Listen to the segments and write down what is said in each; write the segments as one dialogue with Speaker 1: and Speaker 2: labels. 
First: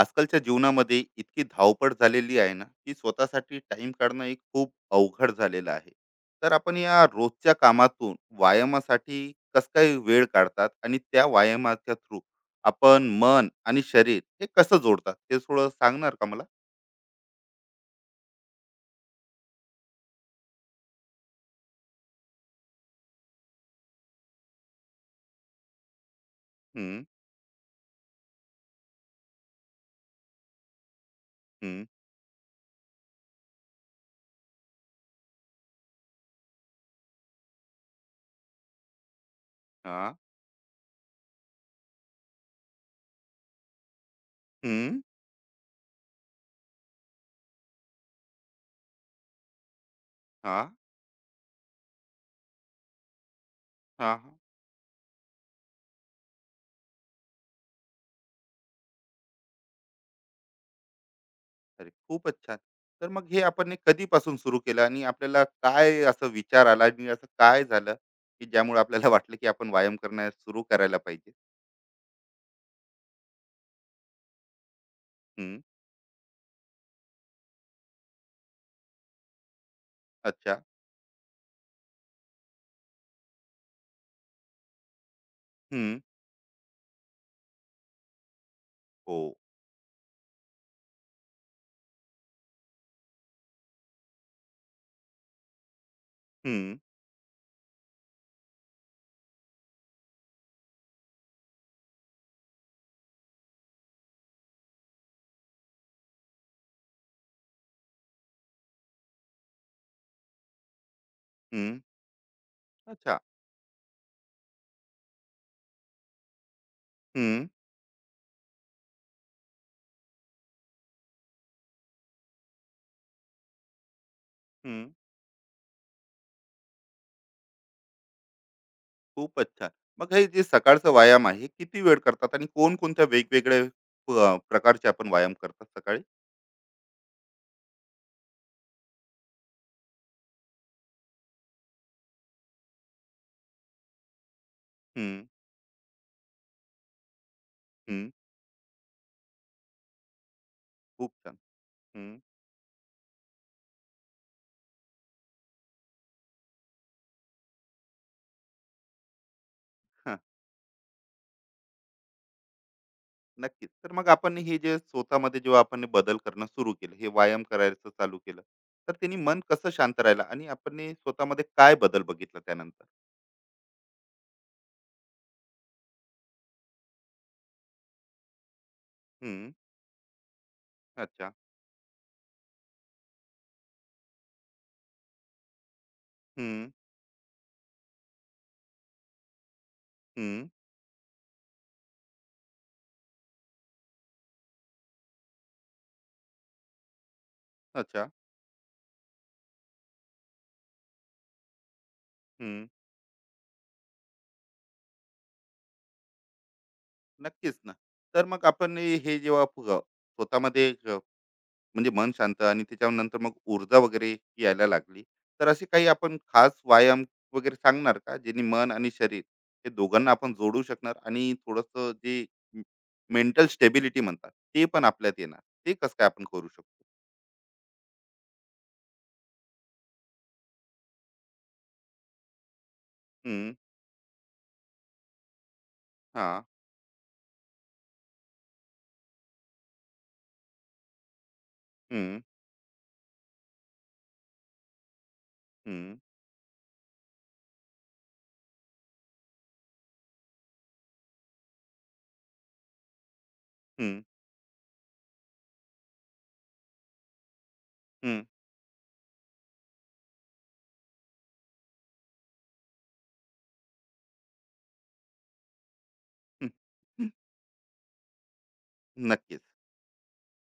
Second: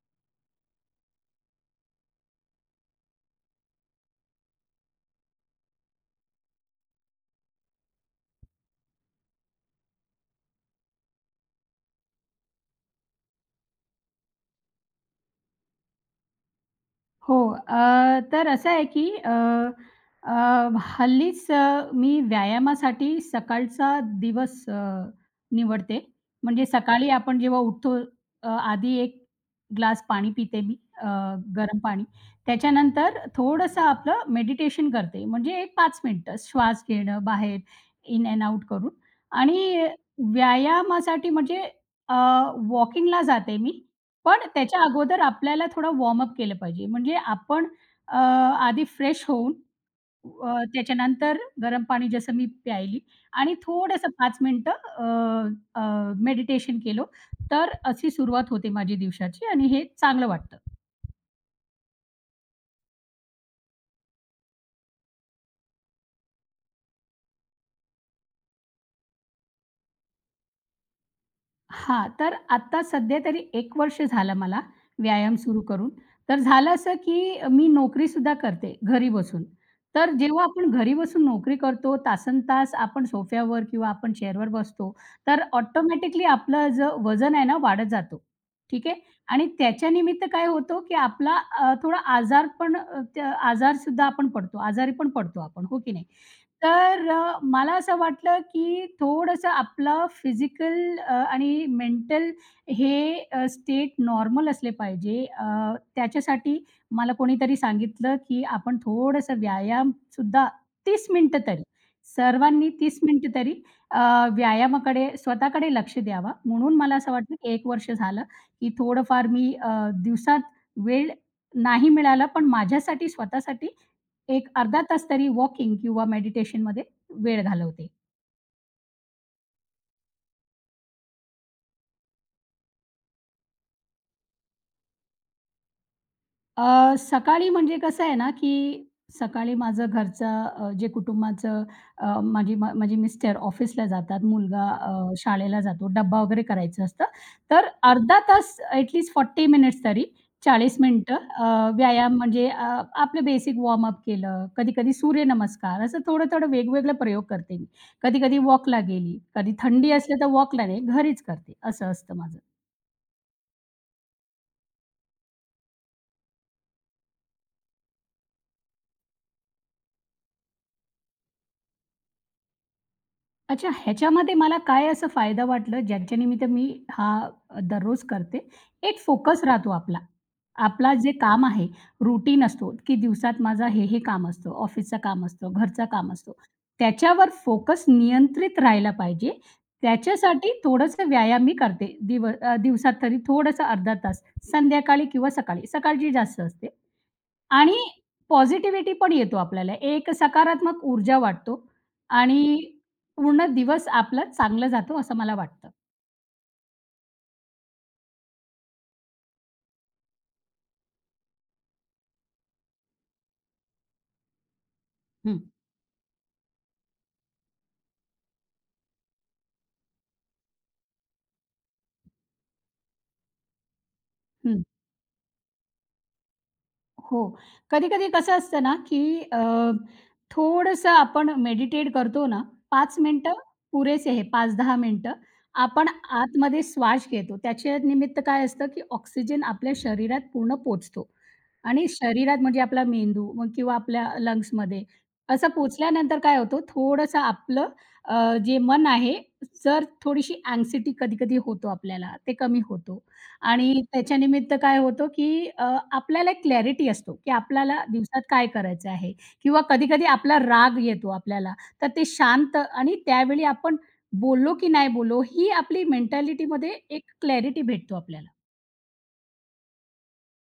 Speaker 1: आजकालच्या जीवनामध्ये इतकी धावपळ झालेली आहे ना की स्वतःसाठी टाइम काढणं एक खूप अवघड झालेलं आहे. तर आपण या रोजच्या कामातून व्यायामासाठी कस काय वेळ काढतात आणि त्या व्यायामाच्या थ्रू आपण मन आणि शरीर हे कसं जोडतात ते थोडं सांगणार का मला?
Speaker 2: हो. तर असं आहे की अ, अ, हल्लीच मी व्यायामासाठी सकाळचा दिवस निवडते. म्हणजे
Speaker 1: हम्म.
Speaker 2: सकाळी आपण जेव्हा उठतो, आधी एक ग्लास पाणी पिते मी, अ, गरम
Speaker 1: हम्म.
Speaker 2: पाणी. त्याच्यानंतर थोडंसं आपलं मेडिटेशन करते. म्हणजे एक 5 मिनिटं श्वास घेणं, बाहेर, इन अँड आउट करून. आणि
Speaker 1: हा.
Speaker 2: व्यायामासाठी म्हणजे वॉकिंगला जाते मी. पण त्याच्या
Speaker 1: हम्म.
Speaker 2: अगोदर आपल्याला थोडं वॉर्म अप केलं पाहिजे. म्हणजे आपण अ, आधी फ्रेश होऊन,
Speaker 1: हा.
Speaker 2: त्याच्यानंतर गरम पाणी जसं मी प्यायली आणि थोडंसं
Speaker 1: हा. हा.
Speaker 2: 5 मिनिटं मेडिटेशन केलं, तर अशी सुरुवात होते माझी दिवसाची आणि हे चांगलं वाटतं.
Speaker 1: अरे खूपच छान. तर मग हे आपण हे कधीपासून सुरू केलं आणि आपल्याला काय असं विचार आला आणि असं काय झालं की ज्यामुळे आपल्याला वाटलं की आपण व्यायाम करण्यास सुरू करायला पाहिजे?
Speaker 2: हां, तर आता सध्या तरी एक वर्ष झालं मला व्यायाम
Speaker 1: हं,
Speaker 2: सुरू करून. तर झालं असं, की मी नोकरीसुद्धा करते घरी बसून. तर जेव्हा
Speaker 1: अच्छा.
Speaker 2: आपण घरी बसून नोकरी करतो, तासनतास आपण सोफ्यावर किंवा आपण चेअरवर बसतो, तर
Speaker 1: हं,
Speaker 2: ऑटोमॅटिकली आपलं जे वजन आहे ना वाढत जातो. ठीक आहे.
Speaker 1: हो.
Speaker 2: आणि त्याच्यानिमित्त काय होतो, की आपला थोडा आजार पण त्या आजारसुद्धा आपण पडतो, आजारी पण पडतो आपण, हो की नाही?
Speaker 1: हं,
Speaker 2: तर मला असं वाटलं, की थोडंसं आपलं फिजिकल आणि मेंटल हे स्टेट नॉर्मल असले पाहिजे. त्याच्यासाठी मला कोणीतरी सांगितलं, की आपण थोडंसं व्यायामसुद्धा 30 मिनिटं तरी,
Speaker 1: हं,
Speaker 2: सर्वांनी 30
Speaker 1: अच्छा.
Speaker 2: मिनिटं तरी अ, व्यायामाकडे स्वतःकडे लक्ष द्यावा. म्हणून मला असं वाटलं,
Speaker 1: हं,
Speaker 2: की 1 वर्ष झालं, की थोडंफार मी दिवसात वेळ नाही मिळाला, पण माझ्यासाठी स्वतःसाठी एक अर्धा
Speaker 1: हं.
Speaker 2: तास तरी वॉकिंग किंवा मेडिटेशनमध्ये वेळ घालवते.
Speaker 1: खूपच छान. मग हे जे सकाळचं व्यायाम आहे, हे किती वेळ करतात आणि कोणकोणत्या वेगवेगळ्या प्रकारचे आपण व्यायाम करतात सकाळी?
Speaker 2: सकाळी म्हणजे कसं आहे ना, की सकाळी माझं घरचं, जे कुटुंबाचं, अ, माझी मा माझे मिस्टर ऑफिसला जातात, मुलगा
Speaker 1: हं,
Speaker 2: शाळेला जातो, डब्बा वगैरे करायचं असतं. तर
Speaker 1: हं.
Speaker 2: अर्धा तास ॲट लीस्ट 40 मिनिट्स तरी, 40
Speaker 1: खूप
Speaker 2: मिनिटं
Speaker 1: छान. हं,
Speaker 2: व्यायाम म्हणजे आपलं बेसिक वॉर्मअप केलं, कधी-कधी सूर्यनमस्कार, असं थोडं-थोडं वेगवेगळे प्रयोग करते मी. कधी-कधी वॉकला गेली, कधी थंडी
Speaker 1: हां,
Speaker 2: असली तर वॉकला नाही, घरीच करते, असं असतं माझं.
Speaker 1: नक्कीच. तर मग आपण हे जे स्वतःमध्ये जेव्हा आपण हे बदल करणं सुरू केलं, हे व्यायाम करायचं चालू केलं, तर त्यांनी मन कसं शांत राहिलं आणि आपण हे स्वतःमध्ये काय बदल बघितला त्यानंतर?
Speaker 2: अच्छा, ह्याच्यामध्ये मला काय असं फायदा वाटलं, ज्यांच्या निमित्त मी, हा, दररोज करते. एक फोकस
Speaker 1: हं,
Speaker 2: राहतो आपला. आपला जे
Speaker 1: अच्छा.
Speaker 2: काम आहे, रूटीन असतो, की दिवसात माझा हे-हे काम असतं, ऑफिसचं काम असतं, घरचं काम असतो.
Speaker 1: हं,
Speaker 2: त्याच्यावर फोकस नियंत्रित राहायला पाहिजे.
Speaker 1: हं,
Speaker 2: त्याच्यासाठी थोडंसं व्यायाम मी करते. दिवसात तरी थोडंसं अर्धा तास, संध्याकाळी किंवा सकाळी. सकाळची जास्त असते. आणि
Speaker 1: अच्छा.
Speaker 2: पॉझिटिव्हिटी पण येतो आपल्याला. एक सकारात्मक ऊर्जा वाटतो आणि पूर्ण दिवस आपला चांगला जातो असं मला वाटतं.
Speaker 1: नक्कीच ना. तर मग आपण हे जेव्हा स्वतःमध्ये एक म्हणजे मन शांत आणि त्याच्यानंतर मग ऊर्जा वगैरे यायला लागली,
Speaker 2: हं,
Speaker 1: तर असे काही आपण खास व्यायाम वगैरे सांगणार का जेणे मन आणि शरीर हे दोघांना आपण जोडू शकणार आणि थोडस जे मेंटल स्टेबिलिटी म्हणतात
Speaker 2: हं.
Speaker 1: ते पण आपल्यात येणार? ते कसं काय आपण करू शकतो?
Speaker 2: हो. कधी-कधी कसं असतं ना, की थोडंसं आपण मेडिटेट करतो ना, 5 मिनिटं
Speaker 1: हम्म,
Speaker 2: पुरेसे आहे. 5-10 मिनिटं. आपण
Speaker 1: हा.
Speaker 2: आतमध्ये श्वास घेतो. त्याच्या निमित्त काय असतं, की ऑक्सिजन आपल्या शरीरात पूर्ण पोहोचतो आणि
Speaker 1: हम्म,
Speaker 2: शरीरात म्हणजे आपला मेंदू मग किंवा आपल्या लंग्समध्ये. असं
Speaker 1: हम्म,
Speaker 2: पोचल्यानंतर काय होतं, थोडंसं आपलं अ, जे मन आहे, जर थोडीशी अँक्साइटी कधी-कधी होतो आपल्याला, ते कमी होतो. आणि
Speaker 1: हम्म,
Speaker 2: त्याच्यानिमित्त काय होतं, की आपल्याला एक क्लॅरिटी असतो, की आपल्याला दिवसात
Speaker 1: हम्म,
Speaker 2: काय करायचं आहे किंवा कधी-कधी आपला राग येतो आपल्याला. तर ते शांत आणि त्यावेळी आपण बोललो की नाही बोललो, ही आपली
Speaker 1: हम्म,
Speaker 2: मेंटॅलिटीमध्ये एक
Speaker 1: हम्म.
Speaker 2: क्लॅरिटी भेटतो आपल्याला.
Speaker 1: नक्कीच.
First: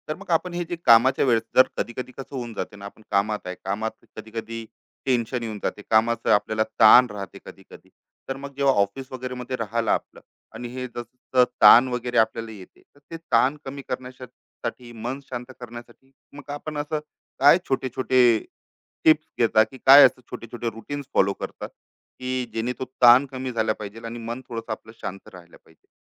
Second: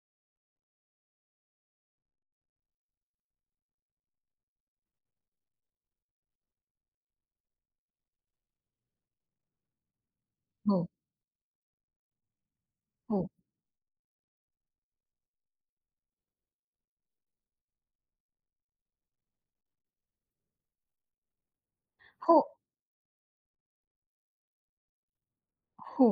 Speaker 1: तर मग आपण हे जे कामाच्या वेळेस जर कधी कधी कसं होऊन जाते ना, आपण कामात आहे कामात, कधी कधी टेन्शन येऊन जाते कामाचं, आपल्याला ताण राहते कधी कधी. तर मग जेव्हा ऑफिस वगैरे मध्ये राहिला आपलं आणि हे
Speaker 2: हो,
Speaker 1: जसं ताण वगैरे आपल्याला येते, तर ते
Speaker 2: हो,
Speaker 1: ताण कमी करण्यासाठी मन शांत करण्यासाठी मग आपण असं काय छोटे छोटे टिप्स घेता, की काय असं छोटे छोटे रुटीन्स फॉलो करतात
Speaker 2: हो.
Speaker 1: की जेणे तो ताण कमी झाला पाहिजे आणि मन थोडंसं आपलं शांत राहिलं पाहिजे?
Speaker 2: हो.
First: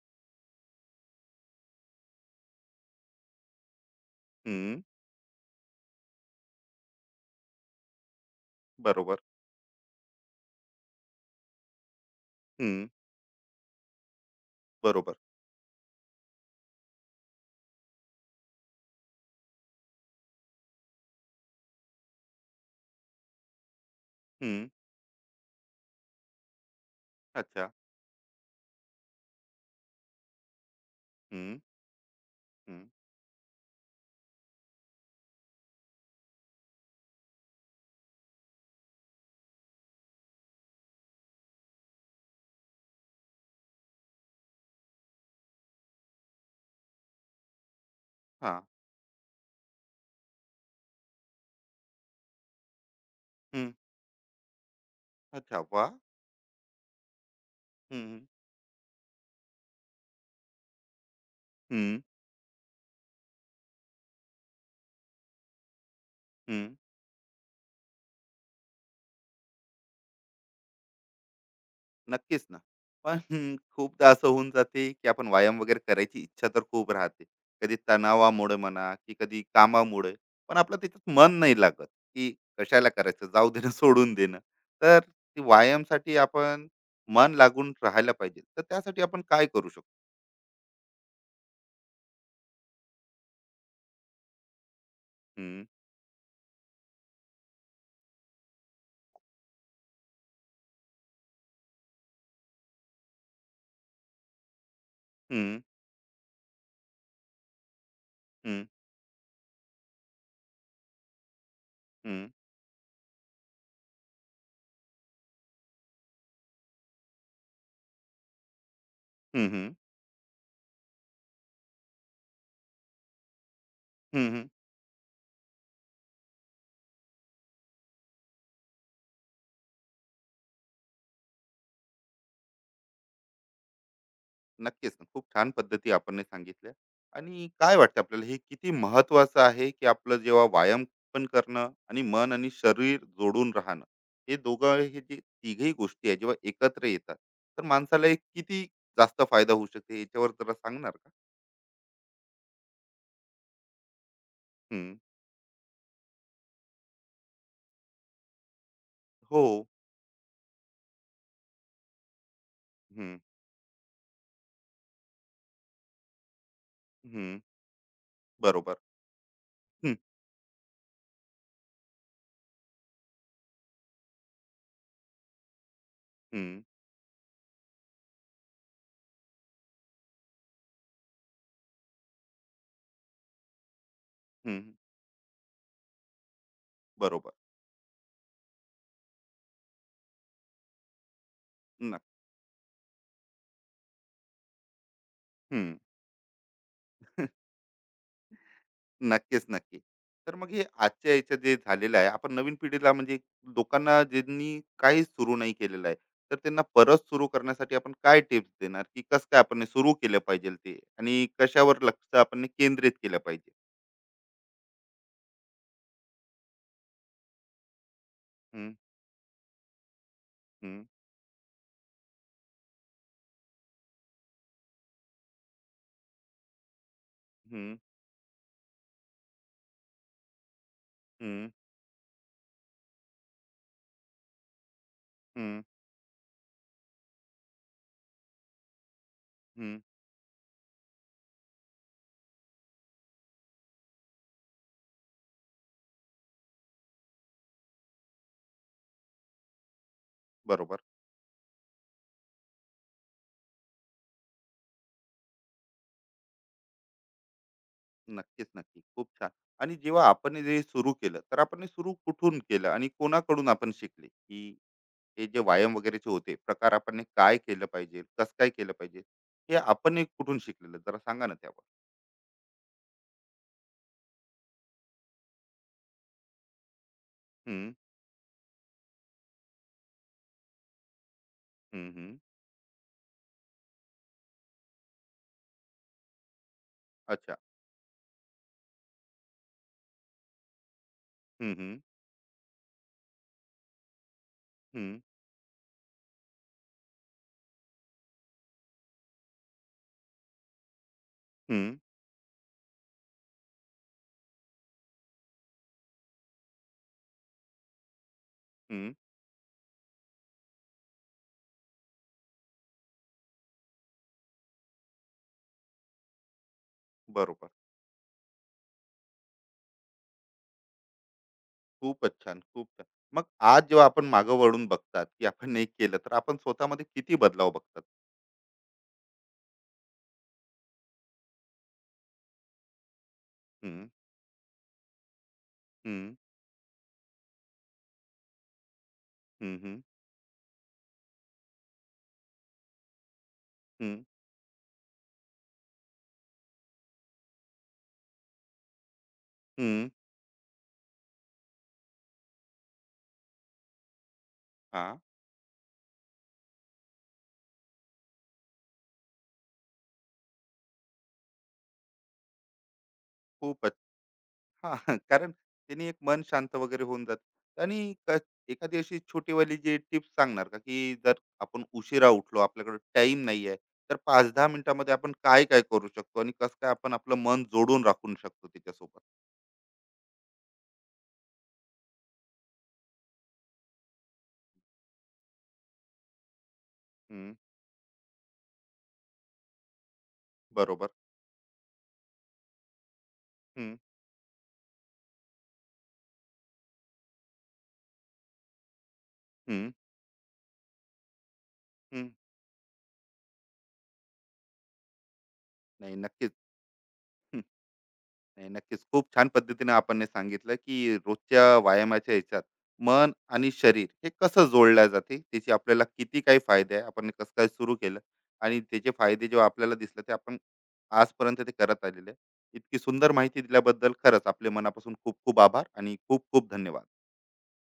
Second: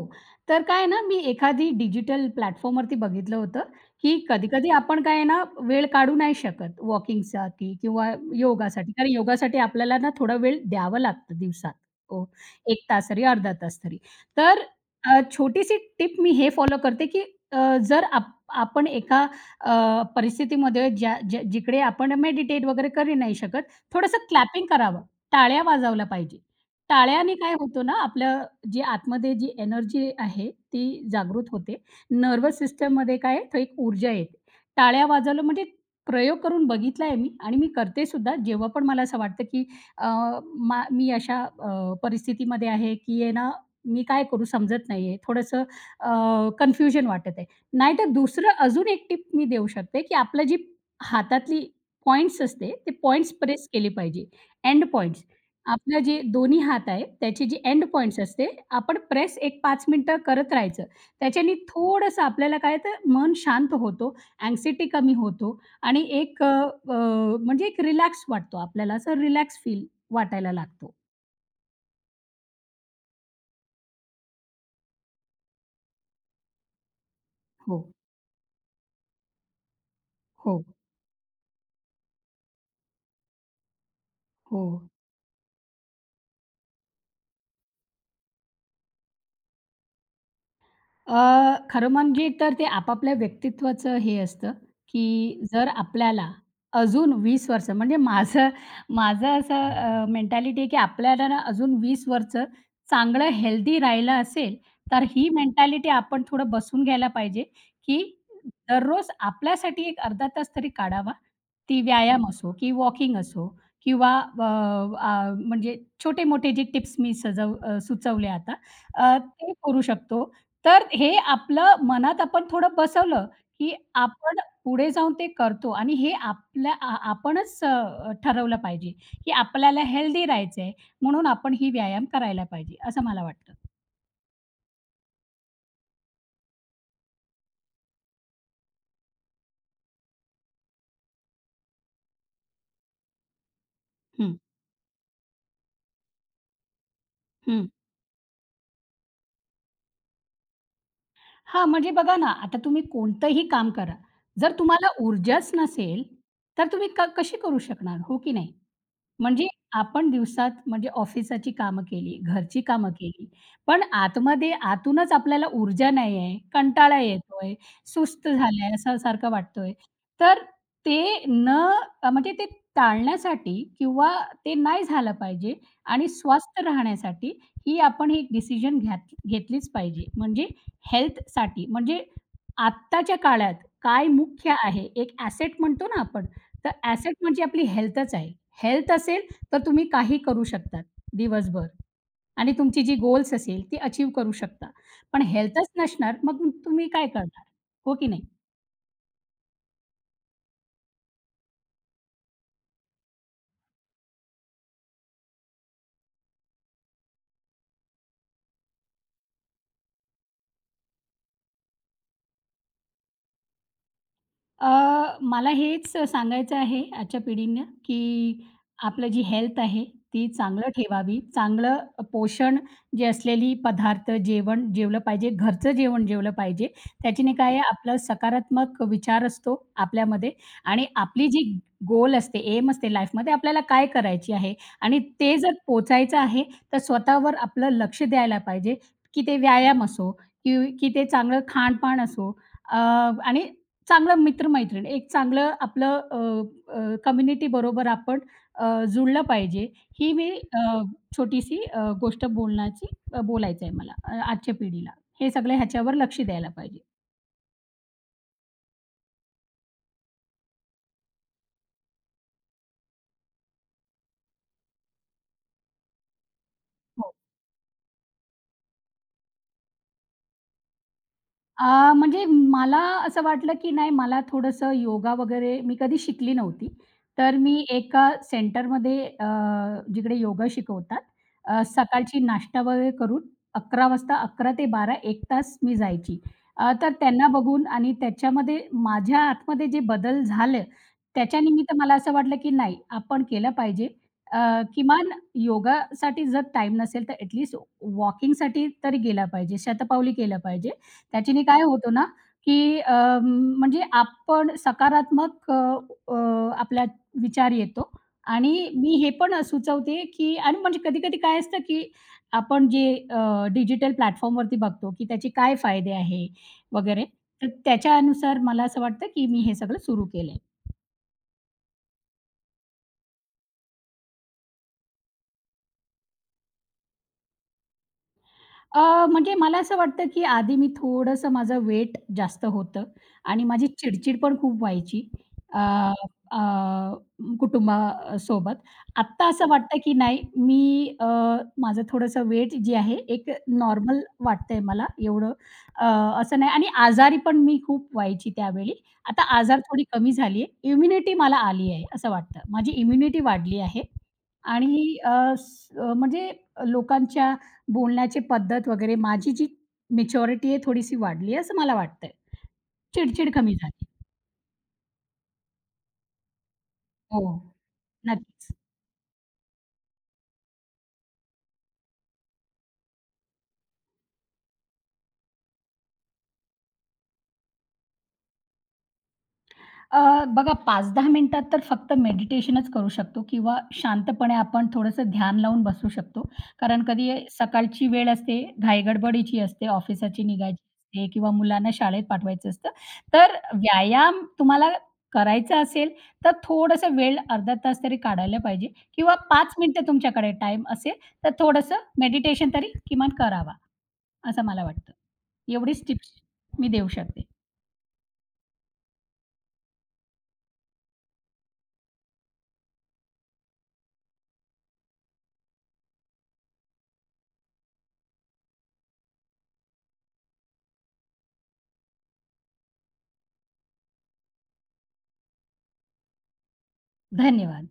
Speaker 2: तर काय आहे ना, मी एखादी डिजिटल प्लॅटफॉर्मवरती बघितलं होतं, की कधी-कधी
Speaker 1: हम्म.
Speaker 2: आपण काय आहे ना, वेळ काढू नाही शकत वॉकिंगसाठी किंवा योगासाठी. कारण
Speaker 1: बरोबर.
Speaker 2: योगासाठी आपल्याला ना थोडा वेळ द्यावा लागतो दिवसात. हो, 1
Speaker 1: हम्म.
Speaker 2: तास तरी, अर्धा तास तरी. तर
Speaker 1: बरोबर.
Speaker 2: छोटीशी टिप मी हे फॉलो करते, की अ, जर आप आपण एका परिस्थितीमध्ये ज्या ज्या जिकडे आपण मेडिटेट वगैरे करू नाही शकत, थोडंसं क्लॅपिंग
Speaker 1: हम्म.
Speaker 2: करावं, टाळ्या वाजवल्या पाहिजे. टाळ्याने काय
Speaker 1: अच्छा.
Speaker 2: होतं ना आपलं, जी आतमध्ये जी एनर्जी आहे ती जागृत
Speaker 1: हम्म.
Speaker 2: होते. नर्वस
Speaker 1: हं,
Speaker 2: सिस्टममध्ये काय आहे, तर एक ऊर्जा येते. टाळ्या वाजवलं म्हणजे प्रयोग करून बघितला आहे मी आणि मी करते सुद्धा. जेव्हा पण मला असं वाटतं, की अ, मा मी अशा परिस्थितीमध्ये आहे, की आहे ना, मी काय करू समजत नाही आहे. थोडंसं कन्फ्युजन वाटत आहे. नाहीतर दुसरं
Speaker 1: हां,
Speaker 2: अजून एक टिप मी देऊ शकते, की आपलं जी हातातली पॉइंट्स असते, ते पॉइंट्स प्रेस
Speaker 1: हं.
Speaker 2: केले पाहिजे. And points.
Speaker 1: अच्छा, वाह!
Speaker 2: आपलं जे दोन्ही हात आहे, त्याचे जे एंड
Speaker 1: हं,
Speaker 2: पॉइंट्स
Speaker 1: हं,
Speaker 2: असते, आपण प्रेस एक 5 मिनिटं करत राहायचं. त्याच्याने
Speaker 1: हं.
Speaker 2: थोडंसं आपल्याला काय तर मन शांत होतो, अँक्झायटी कमी होतो आणि एक, अ, अ, म्हणजे एक रिलॅक्स वाटतो आपल्याला, असं रिलॅक्स फील वाटायला लागतो.
Speaker 1: नक्कीच ना. पण हं, खूपदा असं होऊन जाते, की आपण व्यायाम वगैरे करायची इच्छा तर खूप राहते. कधी
Speaker 2: हो,
Speaker 1: तणावामुळे म्हणा, की कधी कामामुळे.
Speaker 2: हो,
Speaker 1: पण आपलं त्याच्यात मन नाही लागत, की कशाला करायचं, जाऊ देणं, सोडून देणं.
Speaker 2: हो.
Speaker 1: तर व्यायामासाठी आपण मन लागून राहायला पाहिजे. तर त्यासाठी आपण काय करू शकतो?
Speaker 2: खरं म्हणजे तर ते आपापल्या व्यक्तित्वाचं हे असतं, की
Speaker 1: हं,
Speaker 2: जर आपल्याला अजून 20 वर्ष म्हणजे, माझं माझं असं मेंटॅलिटी आहे, की आपल्याला ना अजून 20 वर्ष चांगलं हेल्दी राहिलं असेल, तर ही
Speaker 1: हं,
Speaker 2: मेंटॅलिटी आपण थोडं बसून घ्यायला पाहिजे, की
Speaker 1: हं,
Speaker 2: दररोज आपल्यासाठी एक अर्धा तास तरी काढावा. ती व्यायाम
Speaker 1: हं,
Speaker 2: असो की वॉकिंग असो किंवा अ, अ, म्हणजे छोटे-मोठे जे टिप्स मी सुचवले आता,
Speaker 1: हं,
Speaker 2: ते
Speaker 1: हं.
Speaker 2: करू शकतो, तर हे आपलं मनात आपण थोडं बसवलं, की आपण पुढे जाऊन ते करतो आणि हे आपल्या आ आपणच ठरवलं पाहिजे, की आपल्याला हेल्दी राहायचंय म्हणून आपण ही व्यायाम करायला पाहिजे, असं मला वाटतं.
Speaker 1: नक्कीच. ना. खूप छान पद्धती आपण सांगितल्या. आणि काय वाटतं आपल्याला हे किती महत्त्वाचं आहे, की आपलं जेव्हा व्यायाम पण करणं आणि मन आणि शरीर जोडून राहणं,
Speaker 2: हं,
Speaker 1: हे दोघं हे जे तिघही गोष्टी आहेत, जेव्हा एकत्र येतात, तर
Speaker 2: हं.
Speaker 1: माणसाला एक किती जास्त फायदा होऊ शकते याच्यावर जरा सांगणार का?
Speaker 2: हां, म्हणजे बघा ना, आता तुम्ही कोणतंही काम करा. जर तुम्हाला
Speaker 1: हं.
Speaker 2: ऊर्जाच नसेल, तर तुम्ही कशी करू शकणार, हो की नाही?
Speaker 1: हो.
Speaker 2: म्हणजे आपण दिवसात म्हणजे ऑफिसाची कामं केली, घरची कामं
Speaker 1: हं,
Speaker 2: केली, पण आतमध्ये आतूनच आपल्याला ऊर्जा नाही आहे, कंटाळा
Speaker 1: हं.
Speaker 2: येतोय, सुस्त झालाय
Speaker 1: बरोबर.
Speaker 2: असं सारखं वाटतोय.
Speaker 1: हं,
Speaker 2: तर ते म्हणजे ते टाळण्यासाठी किंवा ते नाही झालं पाहिजे आणि
Speaker 1: हं,
Speaker 2: स्वस्थ राहण्यासाठी ही आपण एक डिसिजन घेतलीच पाहिजे. म्हणजे हेल्थसाठी म्हणजे आत्ताच्या काळात काय मुख्य
Speaker 1: हं.
Speaker 2: आहे, एक ॲसेट म्हणतो ना आपण, तर ॲसेट
Speaker 1: बरोबर.
Speaker 2: म्हणजे आपली हेल्थच आहे. हेल्थ असेल, तर तुम्ही काही करू शकतात दिवसभर
Speaker 1: नक्क.
Speaker 2: आणि तुमची जी गोल्स असेल, ती अचीव्ह करू शकता. पण हेल्थच
Speaker 1: हं.
Speaker 2: नसणार, मग तुम्ही काय करणार? हो की नाही?
Speaker 1: नक्कीच, नक्की. तर मग हे आजच्या याच्यात जे झालेलं आहे, आपण नवीन पिढीला म्हणजे लोकांना ज्यांनी काही सुरू नाही केलेलं आहे, तर त्यांना परत सुरू करण्यासाठी आपण काय टिप्स देणार, की कसं काय आपण सुरू केलं पाहिजे ते आणि कशावर लक्ष आपण केंद्रित केलं पाहिजे?
Speaker 2: अ, मला हेच सांगायचं आहे आजच्या पिढींना, की
Speaker 1: हम्म,
Speaker 2: आपलं जी हेल्थ आहे ती चांगलं
Speaker 1: हम्म,
Speaker 2: ठेवावी. चांगलं पोषण जे असलेली पदार्थ, जेवण जेवलं पाहिजे. घरचं जेवण जेवलं पाहिजे. त्याच्याने काय आहे
Speaker 1: हम्म,
Speaker 2: आपलं सकारात्मक विचार असतो आपल्यामध्ये आणि आपली जी
Speaker 1: हम्म,
Speaker 2: गोल असते, एम असते लाईफमध्ये आपल्याला काय करायची आहे आणि ते जर
Speaker 1: हम्म,
Speaker 2: पोचायचं आहे, तर स्वतःवर आपलं लक्ष द्यायला पाहिजे, की ते
Speaker 1: हम्म.
Speaker 2: व्यायाम असो की की ते चांगलं खाणपान असो. आणि चांगलं मित्र-मैत्रीण, एक चांगलं आपलं कम्युनिटी बरोबर आपण अ, जुळलं पाहिजे. ही मी,
Speaker 1: बरोबर.
Speaker 2: छोटीशी गोष्ट बोलण्याची, बोलायचं आहे मला आजच्या पिढीला. हे सगळं ह्याच्यावर लक्ष द्यायला पाहिजे.
Speaker 1: नक्कीच, नक्की, खूप छान. आणि जेव्हा आपण हे जे सुरू केलं, तर आपण हे सुरू कुठून केलं आणि कोणाकडून आपण शिकले की हे जे व्यायाम वगैरेचे होते प्रकार, आपण हे
Speaker 2: हो.
Speaker 1: काय केलं पाहिजे, कसं काय केलं पाहिजे, हे आपण हे कुठून शिकलेलं जरा सांगा ना त्यावर.
Speaker 2: म्हणजे मला असं वाटलं, की नाही मला थोडंसं योगा वगैरे मी कधी शिकली नव्हती. तर मी
Speaker 1: हम्म.
Speaker 2: एका सेंटरमध्ये, जिकडे योगा शिकवतात,
Speaker 1: हम्म. हम्म.
Speaker 2: सकाळची नाश्ता वगैरे करून 11 वाजता, 11 ते 12 एक तास मी जायची. तर त्यांना
Speaker 1: अच्छा.
Speaker 2: बघून आणि त्याच्यामध्ये माझ्या आतमध्ये जे बदल झालं,
Speaker 1: हम्म.
Speaker 2: त्याच्यानिमित्त
Speaker 1: हम्म.
Speaker 2: मला असं वाटलं, की नाही आपण केलं पाहिजे. अ,
Speaker 1: हम्म.
Speaker 2: किमान योगासाठी जर टाईम नसेल तर ॲट वॉकिंगसाठी तरी गेला पाहिजे, शतपावली केलं पाहिजे. त्याच्याने काय
Speaker 1: हम्म.
Speaker 2: होतं ना, की म्हणजे आपण सकारात्मक अ, अ, आपला विचार येतो आणि
Speaker 1: हम्म.
Speaker 2: मी हे पण सुचवते, की आणि म्हणजे कधी-कधी काय असतं, की आपण जे डिजिटल प्लॅटफॉर्मवरती बघतो, की त्याचे काय फायदे आहे वगैरे,
Speaker 1: बरोबर.
Speaker 2: तर त्याच्यानुसार मला असं वाटतं, की मी हे सगळं सुरू केलंय.
Speaker 1: खूपच छान, खूप छान. मग आज जेव्हा आपण मागं वळून बघतात, की आपण नाही केलं तर आपण स्वतःमध्ये किती बदलाव बघतात?
Speaker 2: म्हणजे मला असं वाटतं, की आधी मी थोडंसं माझं वेट जास्त होतं आणि माझी
Speaker 1: हम्म.
Speaker 2: चिडचिड पण खूप व्हायची अ,
Speaker 1: हम्म.
Speaker 2: अ, कुटुंबासोबत. आत्ता असं
Speaker 1: हम्म.
Speaker 2: वाटतं,
Speaker 1: हम्म.
Speaker 2: की नाही मी, माझं थोडंसं वेट जे आहे एक नॉर्मल
Speaker 1: हम्म.
Speaker 2: वाटतंय मला एवढं, अ, असं नाही आणि आजारी पण मी खूप व्हायची त्यावेळी. आता आजार थोडी
Speaker 1: हम्म.
Speaker 2: कमी झाली आहे. इम्युनिटी मला आली आहे असं वाटतं. माझी इम्युनिटी वाढली आहे
Speaker 1: हा.
Speaker 2: आणि म्हणजे लोकांच्या बोलण्याची पद्धत वगैरे माझी जी मॅच्युरिटी आहे थोडीशी वाढली आहे असं मला वाटतंय. चिड-चिड कमी
Speaker 1: खूपच.
Speaker 2: झाली.
Speaker 1: हां, हां. कारण त्यांनी एक मन शांत वगैरे होऊन
Speaker 2: हो,
Speaker 1: जातं आणि क.
Speaker 2: नक्कीच.
Speaker 1: एखादी अशी छोटीवाली जी टिप्स सांगणार का, की जर आपण उशिरा उठलो, आपल्याकडे टाईम नाही आहे, तर 5-10 मिनिटांमध्ये आपण काय-काय करू शकतो आणि कसं काय आपण आपलं मन जोडून राखू शकतो त्याच्यासोबत?
Speaker 2: बघा 5-10 मिनिटात तर फक्त मेडिटेशनच करू शकतो किंवा शांतपणे आपण थोडंसं ध्यान लावून बसू शकतो. कारण कधी
Speaker 1: हं,
Speaker 2: सकाळची वेळ असते, घाईगडबडीची असते, ऑफिसाची निघायची
Speaker 1: बरोबर.
Speaker 2: असते किंवा मुलांना शाळेत पाठवायचं असतं. तर
Speaker 1: हं,
Speaker 2: व्यायाम तुम्हाला करायचा असेल, तर थोडंसं वेळ अर्धा तास तरी काढायला पाहिजे किंवा 5
Speaker 1: हं,
Speaker 2: मिनिटं तुमच्याकडे टाईम असेल, तर थोडंसं
Speaker 1: हं.
Speaker 2: मेडिटेशन तरी किमान करावा, असं मला वाटतं. एवढीच
Speaker 1: नाही,
Speaker 2: टिप्स
Speaker 1: नक्कीच.
Speaker 2: मी देऊ शकते.
Speaker 1: नाही, नक्कीच. खूप छान पद्धतीने आपण हे सांगितलं, की रोजच्या व्यायामाच्या ह्याच्यात मन आणि शरीर हे कसं जोडल्या जाते, त्याचे आपल्याला किती काही फायदे आहे, आपण हे कसं काय सुरू केलं आणि त्याचे फायदे जेव्हा आपल्याला दिसले, ते आपण आजपर्यंत ते करत आलेले आहे. इतकी सुंदर माहिती दिल्याबद्दल खरंच आपले मनापासून खूप खूप आभार आणि खूप खूप धन्यवाद.
Speaker 2: धन्यवाद.